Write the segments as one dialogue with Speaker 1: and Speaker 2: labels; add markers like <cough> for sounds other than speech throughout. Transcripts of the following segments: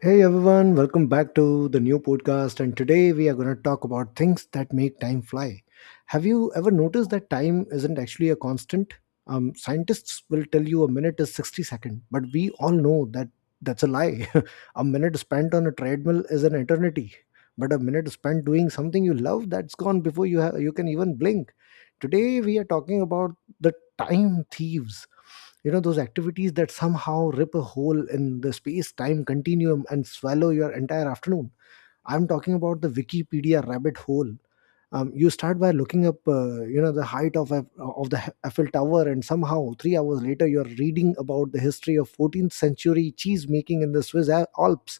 Speaker 1: Hey everyone, welcome back to the new podcast. And today we are going to talk about things that make time fly. Have you ever noticed that time isn't actually a constant? Scientists will tell you a minute is 60 seconds, but we all know that's a lie. <laughs> A minute spent on a treadmill is an eternity, but a minute spent doing something you love, that's gone before you can even blink. Today, we are talking about the time thieves, those activities that somehow rip a hole in the space time continuum and swallow your entire afternoon. I'm talking about the Wikipedia rabbit hole. You start by looking up the height of the Eiffel Tower, and somehow 3 hours later you are reading about the history of 14th century cheese making in the Swiss Alps.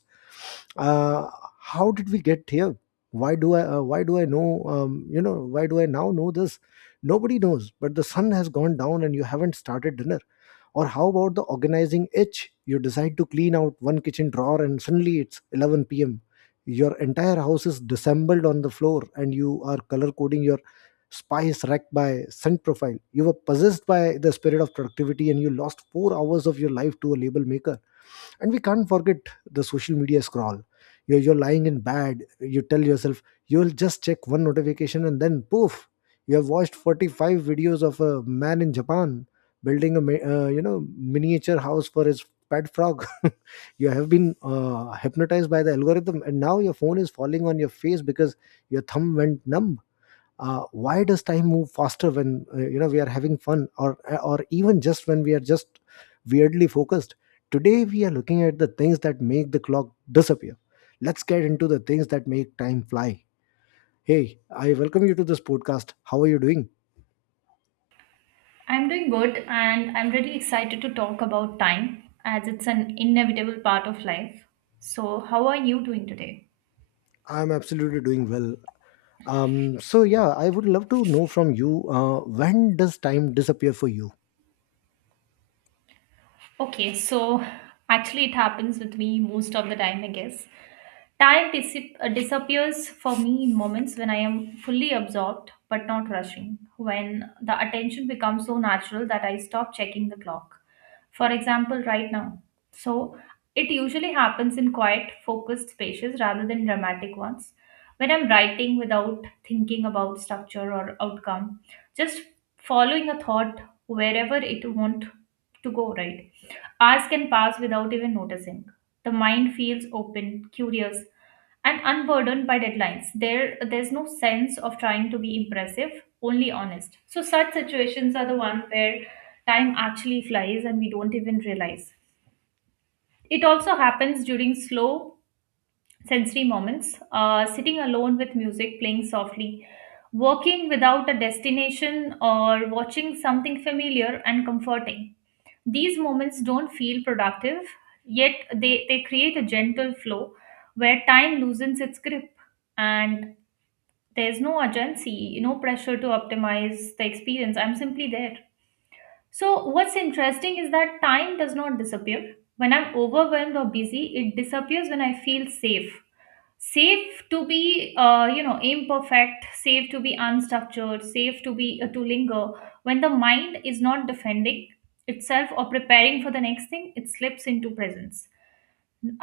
Speaker 1: uh, how did we get here? why do i uh, why do i know why do I now know this? Nobody knows, but the sun has gone down and you haven't started dinner. Or how about the organizing itch? You decide to clean out one kitchen drawer, and suddenly it's 11 p.m. Your entire house is dissembled on the floor and you are color coding your spice rack by scent profile. You were possessed by the spirit of productivity and you lost 4 hours of your life to a label maker. And we can't forget the social media scroll. You're lying in bed, you tell yourself you'll just check one notification, and then poof, you have watched 45 videos of a man in Japan building a miniature house for his pet frog. <laughs> You have been hypnotized by the algorithm, and now your phone is falling on your face because your thumb went numb. Why does time move faster when we are having fun, or even just when we are just weirdly focused? Today we are looking at the things that make the clock disappear. Let's get into the things that make time fly. Hey, I welcome you to this podcast. How are you doing?
Speaker 2: I'm doing good and I'm really excited to talk about time as it's an inevitable part of life. So, how are you doing today?
Speaker 1: I'm absolutely doing well. So yeah, I would love to know from you, when does time disappear for you?
Speaker 2: Okay, so actually, it happens with me most of the time, I guess. Time disappears for me in moments when I am fully absorbed but not rushing, when the attention becomes so natural that I stop checking the clock. For example, right now. So, it usually happens in quiet, focused spaces rather than dramatic ones. When I'm writing without thinking about structure or outcome, just following a thought wherever it want to go, right? Hours can pass without even noticing. The mind feels open, curious, and unburdened by deadlines. There's no sense of trying to be impressive, only honest. So, such situations are the one where time actually flies and we don't even realize. It also happens during slow sensory moments, sitting alone with music playing softly, working without a destination, or watching something familiar and comforting. These moments don't feel productive, yet they create a gentle flow where time loosens its grip and there's no urgency, no pressure to optimize the experience. I'm simply there. So, what's interesting is that time does not disappear. When I'm overwhelmed or busy, it disappears when I feel safe to be imperfect, safe to be unstructured, safe to be to linger, when the mind is not defending itself or preparing for the next thing, it slips into presence.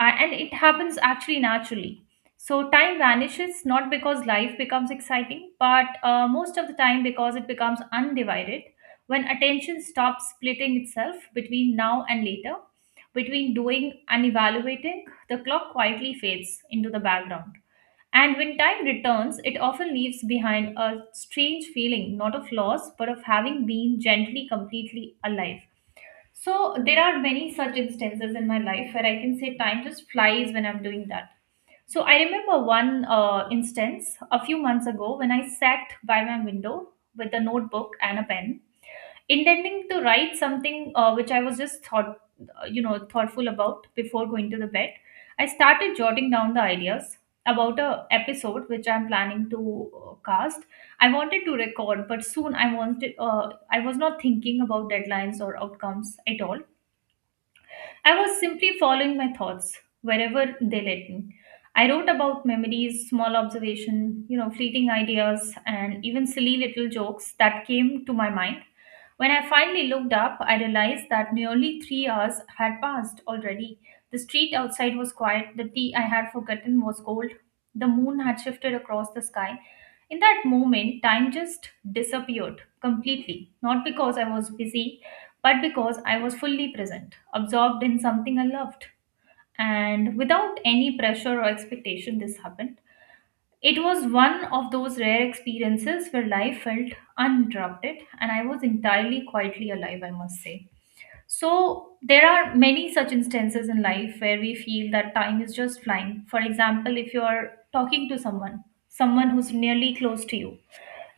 Speaker 2: And it happens actually naturally. So time vanishes not because life becomes exciting, but most of the time because it becomes undivided. When attention stops splitting itself between now and later, between doing and evaluating, the clock quietly fades into the background, and when time returns, it often leaves behind a strange feeling, not of loss, but of having been gently, completely alive. So, there are many such instances in my life where I can say time just flies when I'm doing that. So, I remember one instance a few months ago when I sat by my window with a notebook and a pen, intending to write something which I was just thoughtful about before going to the bed. I started jotting down the ideas about a episode which I'm planning to cast. I wanted to record, but soon I wanted. I was not thinking about deadlines or outcomes at all. I was simply following my thoughts wherever they led me. I wrote about memories, small observation, fleeting ideas, and even silly little jokes that came to my mind. When I finally looked up, I realized that nearly 3 hours had passed already. The street outside was quiet, the tea I had forgotten was cold, the moon had shifted across the sky. In that moment, time just disappeared completely, not because I was busy, but because I was fully present, absorbed in something I loved. And without any pressure or expectation, this happened. It was one of those rare experiences where life felt uninterrupted, and I was entirely quietly alive, I must say. So, there are many such instances in life where we feel that time is just flying. For example, if you're talking to someone, someone who's nearly close to you,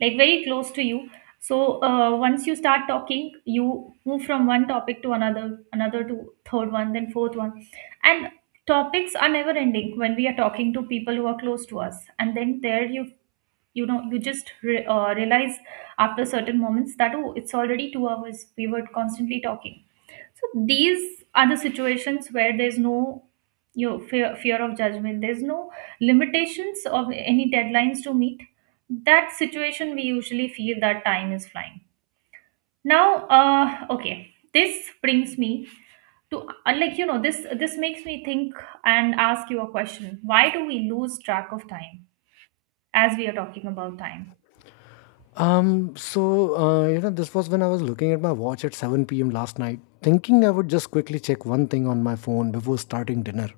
Speaker 2: like very close to you. So, once you start talking, you move from one topic to another, another to third one, then fourth one. And topics are never ending when we are talking to people who are close to us. And then there you you know you just realize after certain moments that oh, it's already 2 hours we were constantly talking. So these are the situations where there's no, fear of judgment, there's no limitations of any deadlines to meet. That situation we usually feel that time is flying. Now okay, this brings me to like, this makes me think and ask you a question, why do we lose track of time, as we are talking about time?
Speaker 1: So, this was when I was looking at my watch at 7 p.m. last night, thinking I would just quickly check one thing on my phone before starting dinner.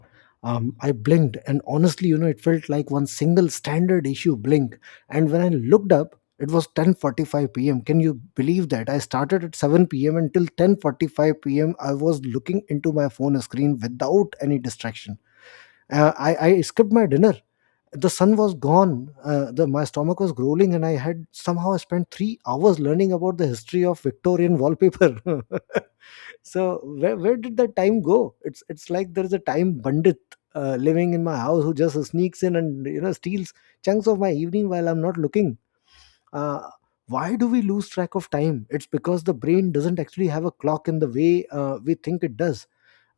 Speaker 1: I blinked, and honestly, it felt like one single standard issue blink. And when I looked up, it was 10:45 p.m. Can you believe that? I started at 7 p.m. until 10:45 p.m. I was looking into my phone screen without any distraction. I skipped my dinner. The sun was gone. Uh, the my stomach was growling, and I had somehow spent 3 hours learning about the history of Victorian wallpaper. <laughs> So where did the time go? It's like there's a time bandit living in my house who just sneaks in and steals chunks of my evening while I'm not looking. uh, why do we lose track of time? It's because the brain doesn't actually have a clock in the way we think it does.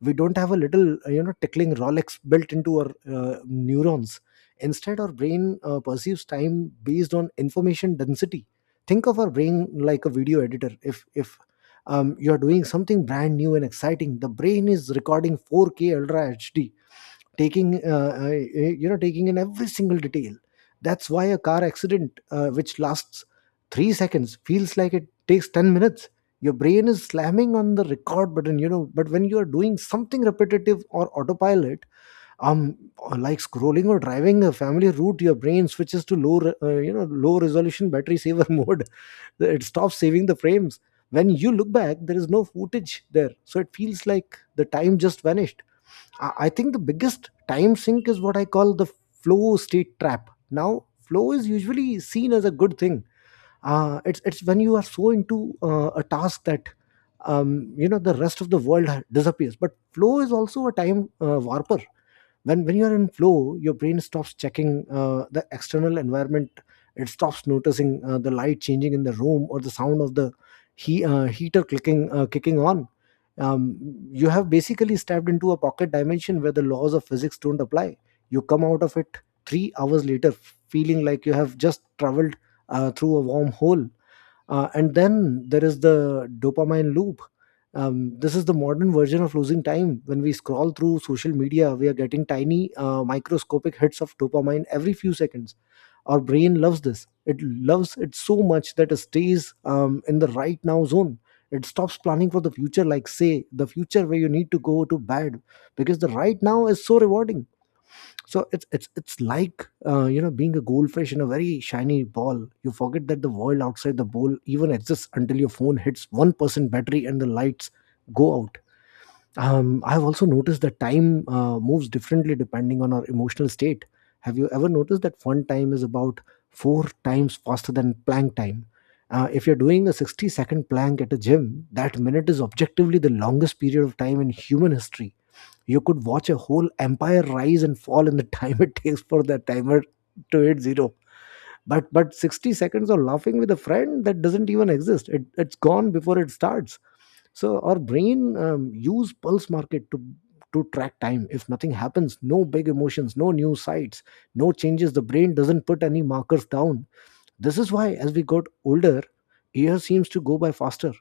Speaker 1: We don't have a little tickling Rolex built into our neurons. Instead, our brain perceives time based on information density. Think of our brain like a video editor. If you're doing something brand new and exciting, the brain is recording 4K ultra hd, taking eh, you know taking in every single detail. That's why a car accident, which lasts 3 seconds, feels like it takes 10 minutes. Your brain is slamming on the record button, but when you are doing something repetitive or autopilot, um like scrolling or driving a family route, your brain switches to low re- you know low resolution battery saver <laughs> mode. It stops saving the frames. When you look back, there is no footage there, so it feels like the time just vanished. I think the biggest time sink is what I call the flow state trap. Now, flow is usually seen as a good thing. It's when you are so into a task that the rest of the world disappears. But flow is also a time warper. When you are in flow, your brain stops checking the external environment. It stops noticing the light changing in the room or the sound of the heater clicking kicking on. um, you have basically stepped into a pocket dimension where the laws of physics don't apply. You come out of it 3 hours later, feeling like you have just traveled through a wormhole. And then there is the dopamine loop. This is the modern version of losing time. When we scroll through social media, we are getting tiny, microscopic hits of dopamine every few seconds. Our brain loves this. It loves it so much that it stays in the right now zone. It stops planning for the future, like say the future where you need to go to bed, because the right now is so rewarding. So it's like being a goldfish in a very shiny ball. You forget that the world outside the bowl even exists until your phone hits 1% battery and the lights go out. I've also noticed that time moves differently depending on our emotional state. Have you ever noticed that fun time is about four times faster than plank time? If you're doing a 60-second plank at a gym, that minute is objectively the longest period of time in human history. You could watch a whole empire rise and fall in the time <laughs> it takes for that timer to hit zero. But 60 seconds of laughing with a friend, that doesn't even exist. It's gone before it starts. So our brain use pulse market to track time. If nothing happens, no big emotions, no new sites, no changes, the brain doesn't put any markers down. This is why, as we got older, year seems to go by faster.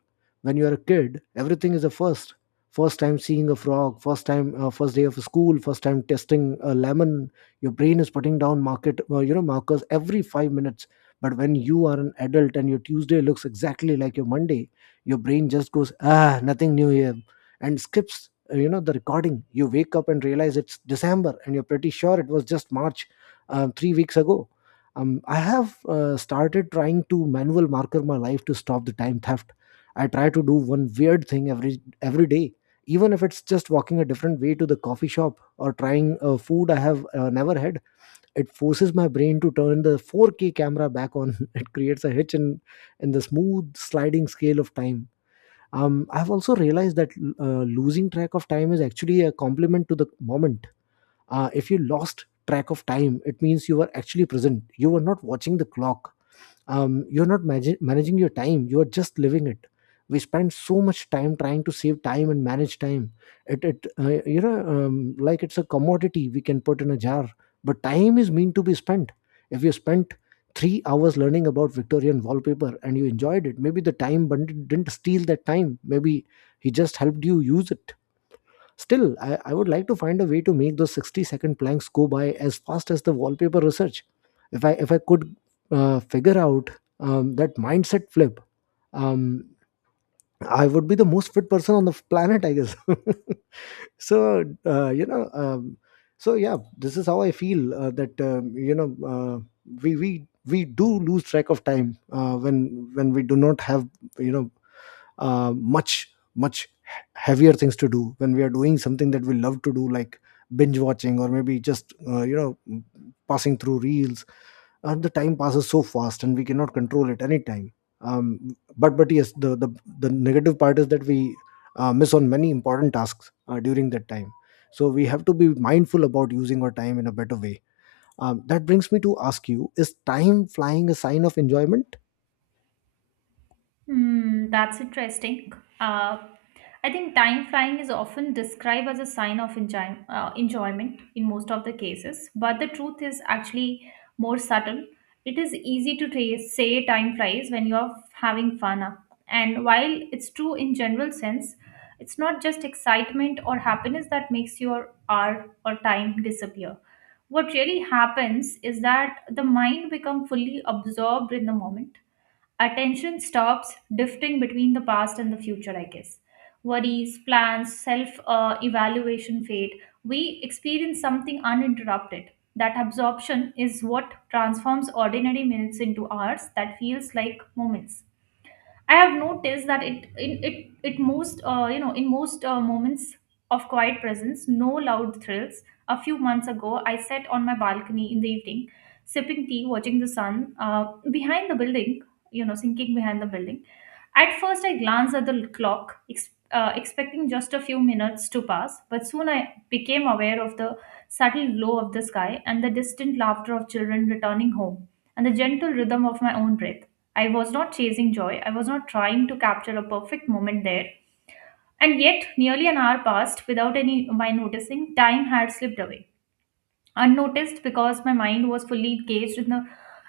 Speaker 1: When you are a kid, everything is a first. First time seeing a frog, first day of school, first time testing a lemon. Your brain is putting down markers every 5 minutes. But when you are an adult and your Tuesday looks exactly like your Monday, your brain just goes, ah, nothing new here, and skips, the recording. You wake up and realize it's December, and you're pretty sure it was just March, 3 weeks ago. I have started trying to manual marker my life to stop the time theft. I try to do one weird thing every day, even if it's just walking a different way to the coffee shop or trying a food I have never had. It forces my brain to turn the 4K camera back on. <laughs> It creates a hitch in the smooth sliding scale of time. I've also realized that losing track of time is actually a compliment to the moment. If you lost track of time, it means you were actually present. You were not watching the clock. You're not managing your time, you are just living it. We spend so much time trying to save time and manage time. It you know Like it's a commodity we can put in a jar. But time is meant to be spent. If you spent 3 hours learning about Victorian wallpaper and you enjoyed it, maybe the time bandit didn't steal that time, maybe he just helped you use it. Still, I would like to find a way to make those 60-second planks go by as fast as the wallpaper research. If I could figure out that mindset flip. um, I would be the most fit person on the planet, I guess. <laughs> so uh, you know, um, so yeah, this is how I feel that we do lose track of time when we do not have you know much heavier things to do when we are doing something that we love to do, like binge watching or maybe just, passing through reels. And the time passes so fast and we cannot control it anytime. But yes, the negative part is that we miss on many important tasks during that time. So we have to be mindful about using our time in a better way. That brings me to ask you, is time flying a sign of enjoyment?
Speaker 2: Hmm, that's interesting. Uh, I think time flying is often described as a sign of enjoyment in most of the cases, but the truth is actually more subtle. It is easy to say time flies when you're having fun. And while it's true in general sense, it's not just excitement or happiness that makes your hour or time disappear. What really happens is that the mind becomes fully absorbed in the moment, attention stops drifting between the past and the future, I guess. Worries, plans, self evaluation fade. We experience something uninterrupted. That absorption is what transforms ordinary minutes into hours that feels like moments. I have noticed that it in it it most you know in most moments of quiet presence, no loud thrills. A few months ago, I sat on my balcony in the evening, sipping tea, watching the sun behind the building, sinking behind the building. At first, I glanced at the clock, expecting just a few minutes to pass, but soon I became aware of the subtle glow of the sky and the distant laughter of children returning home and the gentle rhythm of my own breath. I was not chasing joy. I was not trying to capture a perfect moment there. And yet, nearly an hour passed without any my noticing. Time had slipped away, unnoticed because my mind was fully engaged in the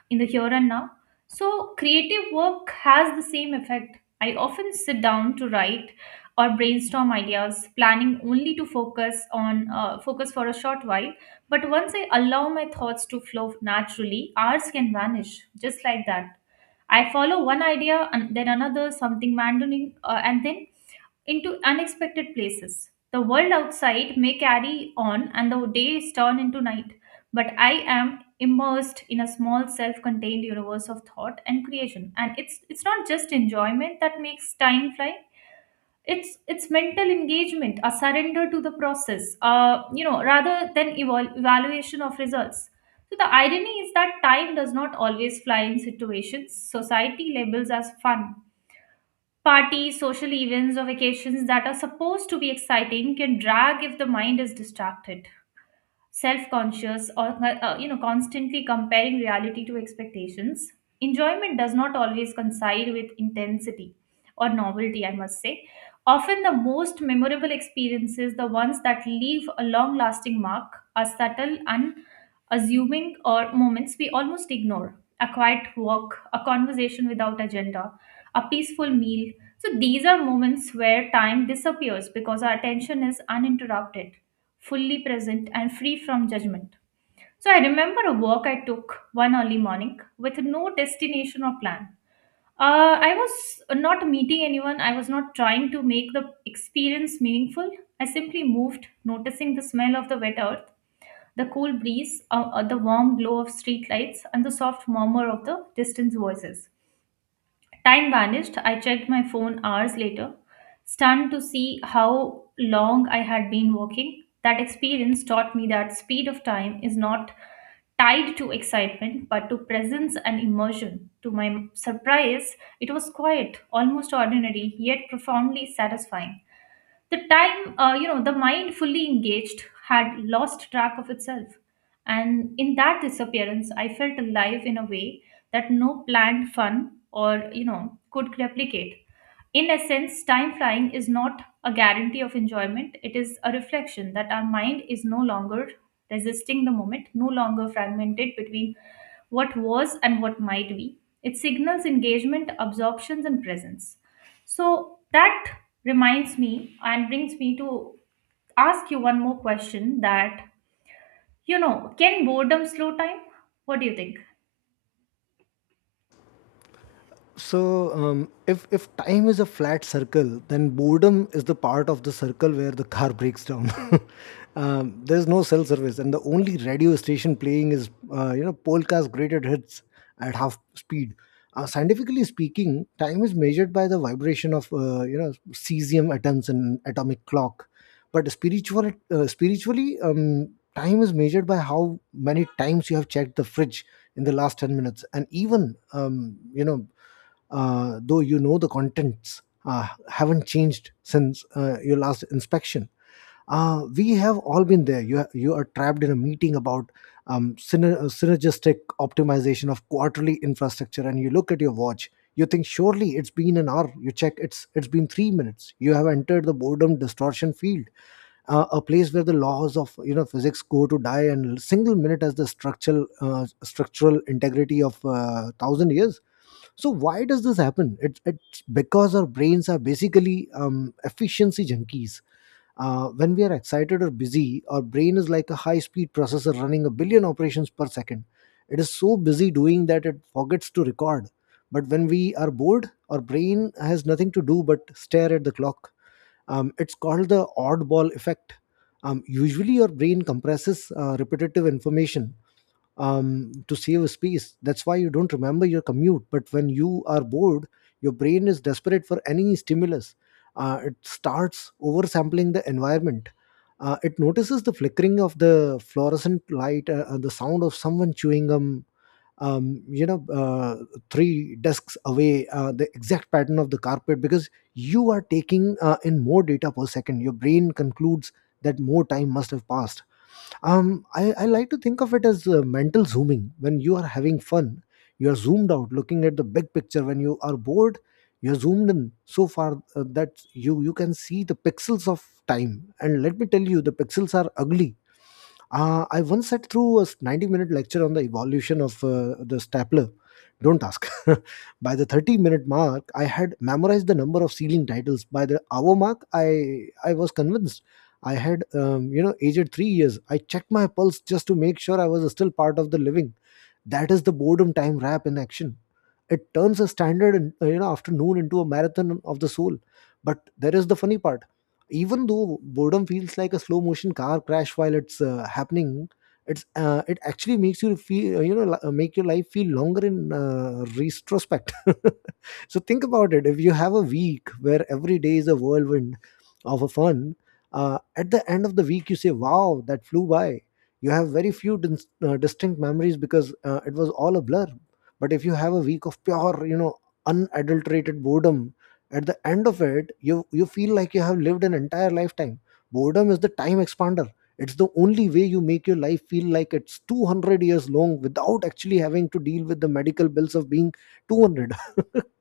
Speaker 2: in the here and now. So, creative work has the same effect. I often sit down to write or brainstorm ideas, planning only to focus for a short while. But once I allow my thoughts to flow naturally, hours can vanish just like that. I follow one idea and then another, something random, and then into unexpected places. The world outside may carry on and the days turn into night, but I am immersed in a small self-contained universe of thought and creation. And it's not just enjoyment that makes time fly, it's mental engagement, a surrender to the process, rather than evaluation of results. So the irony is that time does not always fly in situations society labels as fun. Parties, social events, or vacations that are supposed to be exciting can drag if the mind is distracted, self-conscious, or constantly comparing reality to expectations. Enjoyment does not always coincide with intensity or novelty, I must say. Often the most memorable experiences, the ones that leave a long lasting mark, are subtle, unassuming, or moments we almost ignore. A quiet walk, a conversation without agenda, a peaceful meal. So these are moments where time disappears because our attention is uninterrupted, fully present, and free from judgment. So I remember a walk I took one early morning with no destination or plan. I was not meeting anyone, I was not trying to make the experience meaningful. I simply moved, noticing the smell of the wet earth, the cool breeze, the warm glow of streetlights, and the soft murmur of the distant voices. Time vanished. I checked my phone hours later, stunned to see how long I had been walking. That experience taught me that speed of time is not tied to excitement but to presence and immersion. To my surprise, it was quiet, almost ordinary, yet profoundly satisfying. The time, you know, the mind fully engaged had lost track of itself. And in that disappearance, I felt alive in a way that no planned fun or could replicate. In essence, time flying is not a guarantee of enjoyment, it is a reflection that our mind is no longer resisting the moment, no longer fragmented between what was and what might be. It signals engagement, absorptions, and presence. So that reminds me and brings me to ask you one more question that can boredom slow time? What do you think?
Speaker 1: So, if time is a flat circle, then boredom is the part of the circle where the car breaks down. <laughs> There's no cell service, and the only radio station playing is, Polka's greatest hits at half speed. Scientifically speaking, time is measured by the vibration of, cesium atoms in atomic clock, but spiritually, time is measured by how many times you have checked the fridge in the last 10 minutes, and even, you know though you know the contents haven't changed since your last inspection. We have all been there. You are trapped in a meeting about synergistic optimization of quarterly infrastructure, and you look at your watch. You think, surely it's been an hour. You check, it's been 3 minutes. You have entered the boredom distortion field, a place where the laws of, physics go to die, and single minute as the structural integrity of 1,000 years. So why does this happen? It's because our brains are basically, efficiency junkies. When we are excited or busy, our brain is like a high-speed processor running 1 billion operations per second. It is so busy doing that it forgets to record. But when we are bored, our brain has nothing to do but stare at the clock. It's called the oddball effect. Usually, your brain compresses repetitive information to save space. That's why you don't remember your commute. But when you are bored, your brain is desperate for any stimulus. It starts oversampling the environment. It notices the flickering of the fluorescent light, the sound of someone chewing gum, Um, you know, uh, three desks away, the exact pattern of the carpet, because you are taking in more data per second. Your brain concludes that more time must have passed. I like to think of it as mental zooming. When you are having fun, you are zoomed out looking at the big picture. When you are bored, you're zoomed in so far that you can see the pixels of time, and let me tell you, the pixels are ugly. I once sat through a 90-minute lecture on the evolution of the stapler. Don't ask. <laughs> By the 30-minute mark, I had memorized the number of ceiling titles. By the hour mark, I was convinced. I had, aged 3 years. I checked my pulse just to make sure I was still part of the living. That is the boredom time wrap in action. It turns a standard and, afternoon into a marathon of the soul. But there is the funny part. Even though boredom feels like a slow motion car crash while it's happening, it actually makes you feel, make your life feel longer in retrospect. <laughs> So think about it. If you have a week where every day is a whirlwind of a fun, at the end of the week you say, wow, that flew by. You have very few distinct memories because it was all a blur. But if you have a week of pure, unadulterated boredom, at the end of it you feel like you have lived an entire lifetime. Boredom is the time expander. It's the only way you make your life feel like it's 200 years long without actually having to deal with the medical bills of being 200. <laughs>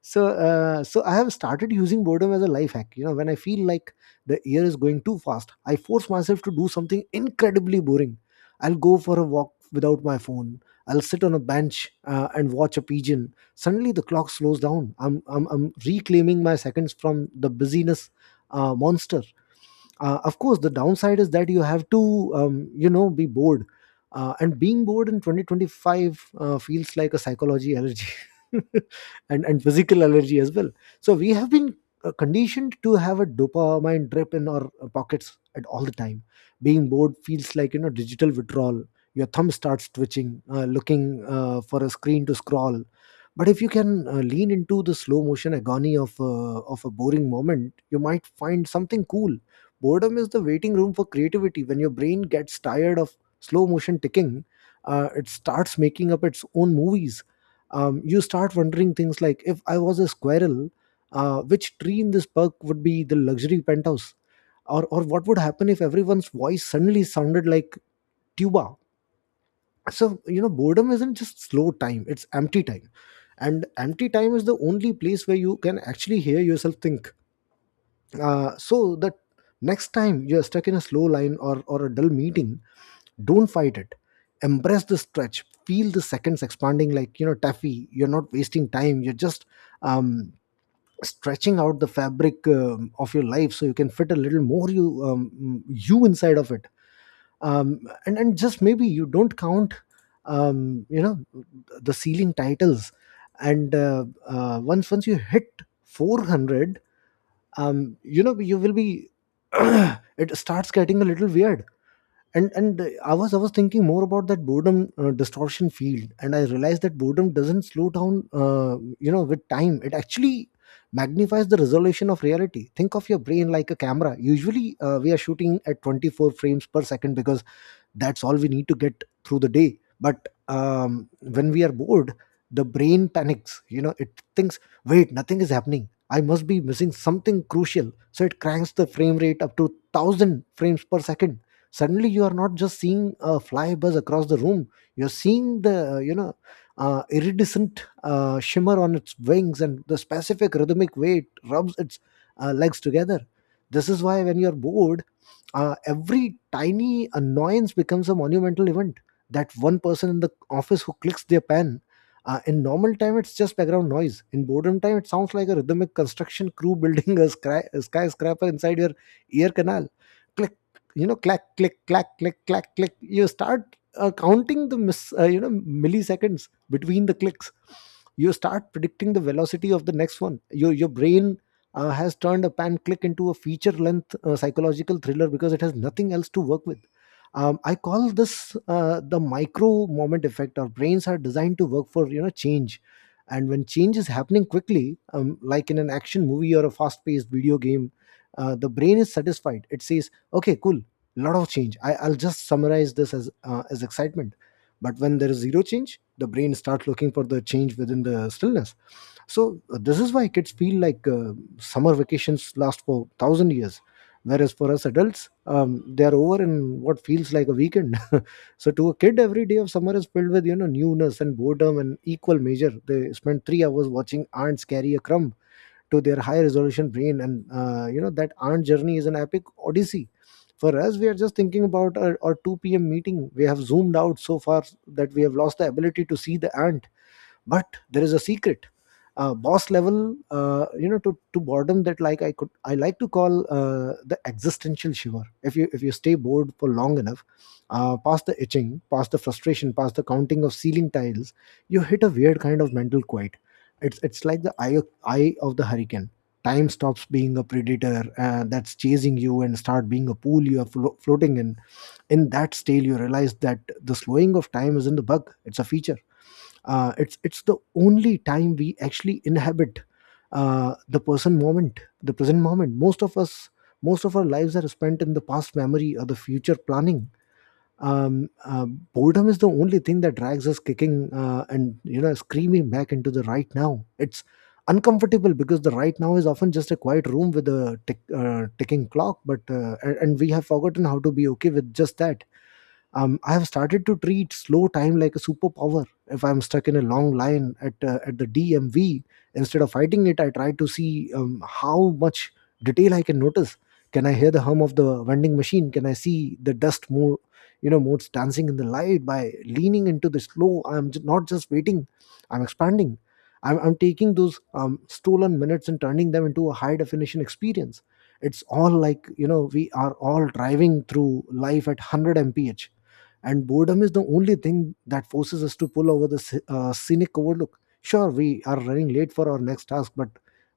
Speaker 1: So I have started using boredom as a life hack. You know, when I feel like the year is going too fast, I force myself to do something incredibly boring. I'll go for a walk without my phone. I'll sit on a bench and watch a pigeon. Suddenly the clock slows down. I'm reclaiming my seconds from the busyness monster. Of course the downside is that you have to, be bored. And being bored in 2025 feels like a psychology allergy, <laughs> and physical allergy as well. So we have been conditioned to have a dopamine drip in our pockets at all the time. Being bored feels like, digital withdrawal. Your thumb starts twitching, looking for a screen to scroll. But if you can lean into the slow motion agony of of a boring moment, you might find something cool. Boredom is the waiting room for creativity. When your brain gets tired of slow motion ticking, it starts making up its own movies. You start wondering things like, if I was a squirrel, which tree in this park would be the luxury penthouse? Or what would happen if everyone's voice suddenly sounded like tuba? So, boredom isn't just slow time, it's empty time. And empty time is the only place where you can actually hear yourself think. So that next time you're stuck in a slow line or a dull meeting, don't fight it. Embrace the stretch. Feel the seconds expanding like, taffy. You're not wasting time, you're just um, stretching out the fabric of your life so you can fit a little more you, you inside of it. Um, and and just maybe you don't count, um, you know the ceiling titles. And once you hit 400, you know, you will be <clears throat> it starts getting a little weird. And I was thinking more about that boredom distortion field, and I realized that boredom doesn't slow down with time. It actually magnifies the resolution of reality. Think of your brain like a camera. Usually we are shooting at 24 frames per second because that's all we need to get through the day. But when we are bored, the brain panics. You know, it thinks, wait, nothing is happening, I must be missing something crucial. So it cranks the frame rate up to 1,000 frames per second. Suddenly you are not just seeing a fly buzz across the room. You're seeing the, iridescent shimmer on its wings, and the specific rhythmic way it rubs its legs together. This is why when you're bored, every tiny annoyance becomes a monumental event. That one person in the office who clicks their pen, in normal time it's just background noise. In boredom time, it sounds like a rhythmic construction crew building a, a skyscraper inside your ear canal. Click, clack, click, clack, click, clack, click. You start counting the milliseconds between the clicks. You start predicting the velocity of the next one. Your brain has turned a pan click into a feature length psychological thriller because it has nothing else to work with. I call this the micro moment effect. Our brains are designed to work for, change, and when change is happening quickly, like in an action movie or a fast-paced video game, the brain is satisfied. It says, "Okay, cool, lot of change. I'll just summarize this as as excitement." But when there is zero change, the brain starts looking for the change within the stillness. This is why kids feel like summer vacations last for 1,000 years, whereas for us adults, they are over in what feels like a weekend. <laughs> So to a kid, every day of summer is filled with, newness and boredom and equal measure. They spend 3 hours watching ants carry a crumb to their high resolution brain, and, that ant journey is an epic odyssey. For us, we are just thinking about our 2 p.m. meeting. We have zoomed out so far that we have lost the ability to see the ant, but there is a secret boss level to boredom that, like, I like to call the existential shiver. If you stay bored for long enough, past the itching, past the frustration, past the counting of ceiling tiles, you hit a weird kind of mental quiet. It's like the eye of the hurricane. Time stops being a predator that's chasing you and start being a pool you are floating in. In that stale, you realize that the slowing of time isn't the bug, it's a feature. It's the only time we actually inhabit, the present moment. The present moment, most of us, most of our lives are spent in the past, memory, or the future, planning. um, uh, Boredom is the only thing that drags us kicking and screaming back into the right now. It's uncomfortable because the right now is often just a quiet room with a ticking clock, but and we have forgotten how to be okay with just that. I have started to treat slow time like a superpower. If I'm stuck in a long line at at the DMV, instead of fighting it, I try to see how much detail I can notice. Can I hear the hum of the vending machine? Can I see the dust more, you know, modes dancing in the light? By leaning into the slow, not just waiting. I'm expanding. I'm taking those stolen minutes and turning them into a high definition experience. It's all, like, you know, we are all driving through life at 100 mph, and boredom is the only thing that forces us to pull over the scenic overlook. Sure, we are running late for our next task, but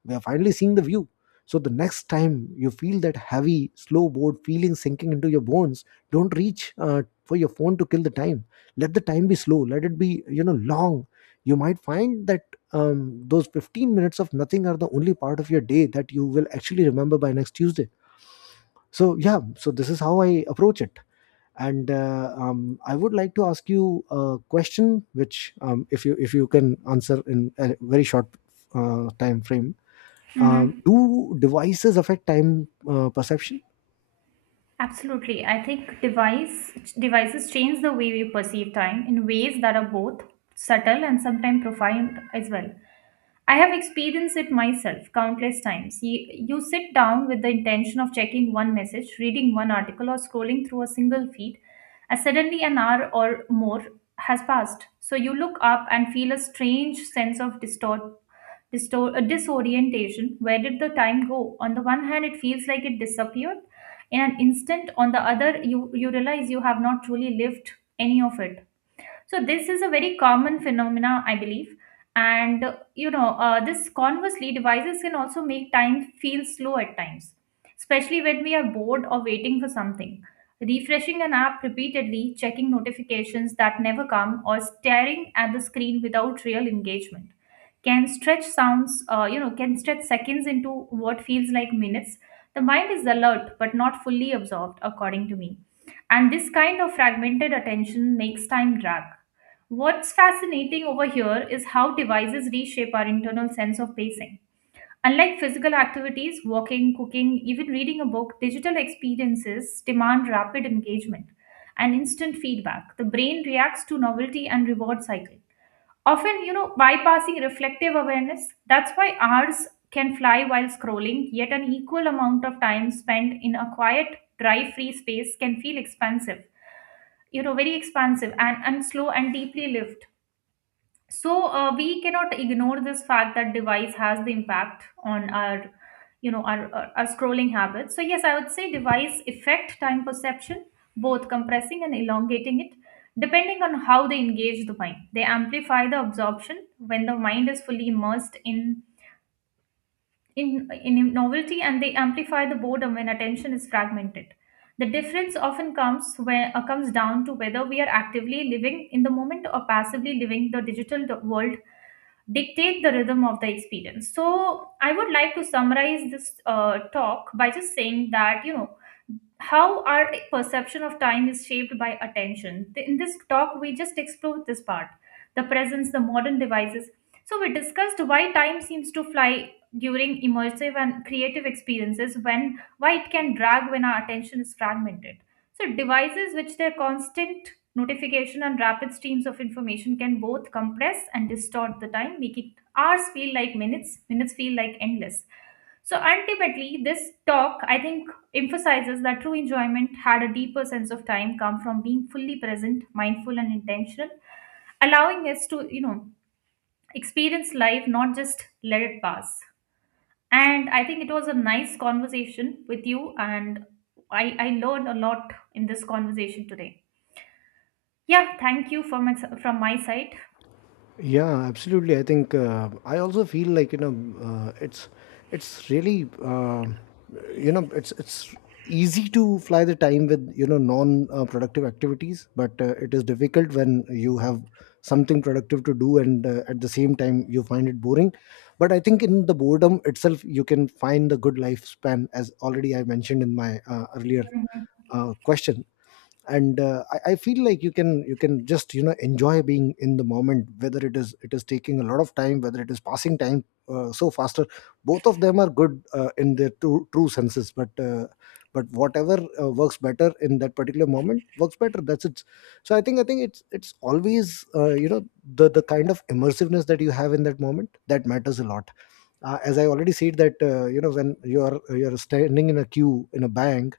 Speaker 1: we are finally seeing the view. So the next time you feel that heavy, slow, bored feeling sinking into your bones, don't reach for your phone to kill the time. Let the time be slow, let it be, you know, long. You might find that those 15 minutes of nothing are the only part of your day that you will actually remember by next Tuesday. So yeah, so this is how I approach it. And I would like to ask you a question which, if you can answer in a very short time frame.
Speaker 2: Mm-hmm.
Speaker 1: Do devices affect time perception?
Speaker 2: Absolutely. I think devices change the way we perceive time in ways that are both subtle and sometimes profound as well. I have experienced it myself countless times. You sit down with the intention of checking one message, reading one article, or scrolling through a single feed, and suddenly an hour or more has passed. So you look up and feel a strange sense of disorientation. Where did the time go? On the one hand, it feels like it disappeared in an instant. On the other, you realize you have not truly lived any of it. So this is a very common phenomena, I believe. And you know, this conversely, devices can also make time feel slow at times, especially when we are bored or waiting for something. Refreshing an app repeatedly, checking notifications that never come, or staring at the screen without real engagement can stretch sounds, you know, can stretch seconds into what feels like minutes. The mind is alert but not fully absorbed, according to me. And this kind of fragmented attention makes time drag. What's fascinating over here is how devices reshape our internal sense of pacing. Unlike physical activities, walking, cooking, even reading a book, digital experiences demand rapid engagement and instant feedback. The brain reacts to novelty and reward cycle. Often, bypassing reflective awareness. That's why hours can fly while scrolling, yet an equal amount of time spent in a quiet, drive free space can feel expansive, very expansive, and, slow and deeply lived. So we cannot ignore this fact that device has the impact on our you know our scrolling habits. So yes, I would say device affect time perception, both compressing and elongating it, depending on how they engage the mind. They amplify the absorption when the mind is fully immersed in novelty, and they amplify the boredom when attention is fragmented. The difference often comes down to whether we are actively living in the moment or passively living the digital world dictate the rhythm of the experience. So I would like to summarize this talk by just saying that, you know, how our perception of time is shaped by attention. In this talk, we just explored this part, the presence, the modern devices. So we discussed why time seems to fly during immersive and creative experiences, when why it can drag when our attention is fragmented, so devices, which their constant notification and rapid streams of information, can both compress and distort the time, making hours feel like minutes, minutes feel like endless. So ultimately, this talk, I think, emphasizes that true enjoyment had a deeper sense of time come from being fully present, mindful, and intentional, allowing us to experience life, not just let it pass. And I think it was a nice conversation with you, and I learned a lot in this conversation today. Yeah, thank you from my side.
Speaker 1: Yeah, absolutely. I think I also feel like, you know, uh, it's it's really, you know, it's easy to fly the time with, you know, non productive activities, but it is difficult when you have something productive to do and at the same time you find it boring. But I think in the boredom itself, you can find the good lifespan, as already I mentioned in my earlier
Speaker 2: Hmm.
Speaker 1: question. And I feel like you can, just, you know, enjoy being in the moment, whether it is taking a lot of time, whether it is passing time so faster. Both of them are good in their true, true senses, but whatever works better in that particular moment works better, that's it. So I think it's always, you know, the kind of immersiveness that you have in that moment that matters a lot. As I already said that, you know, when you're standing in a queue in a bank,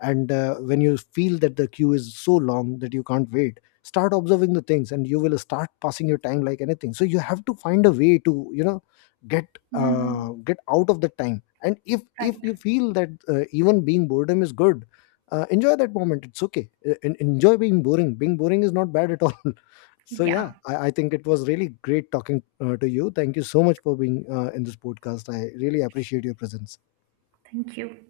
Speaker 1: and when you feel that the queue is so long that you can't wait, start observing the things and you will start passing your time like anything. So you have to find a way to, you know, get
Speaker 2: Hmm.
Speaker 1: get out of the time. And if you
Speaker 2: Right.
Speaker 1: feel that, even being boredom is good, enjoy that moment. It's okay. Enjoy being boring. Being boring is not bad at all. <laughs> So yeah,
Speaker 2: Yeah,
Speaker 1: I think it was really great talking to you. Thank you so much for being in this podcast. I really appreciate your presence.
Speaker 2: thank you.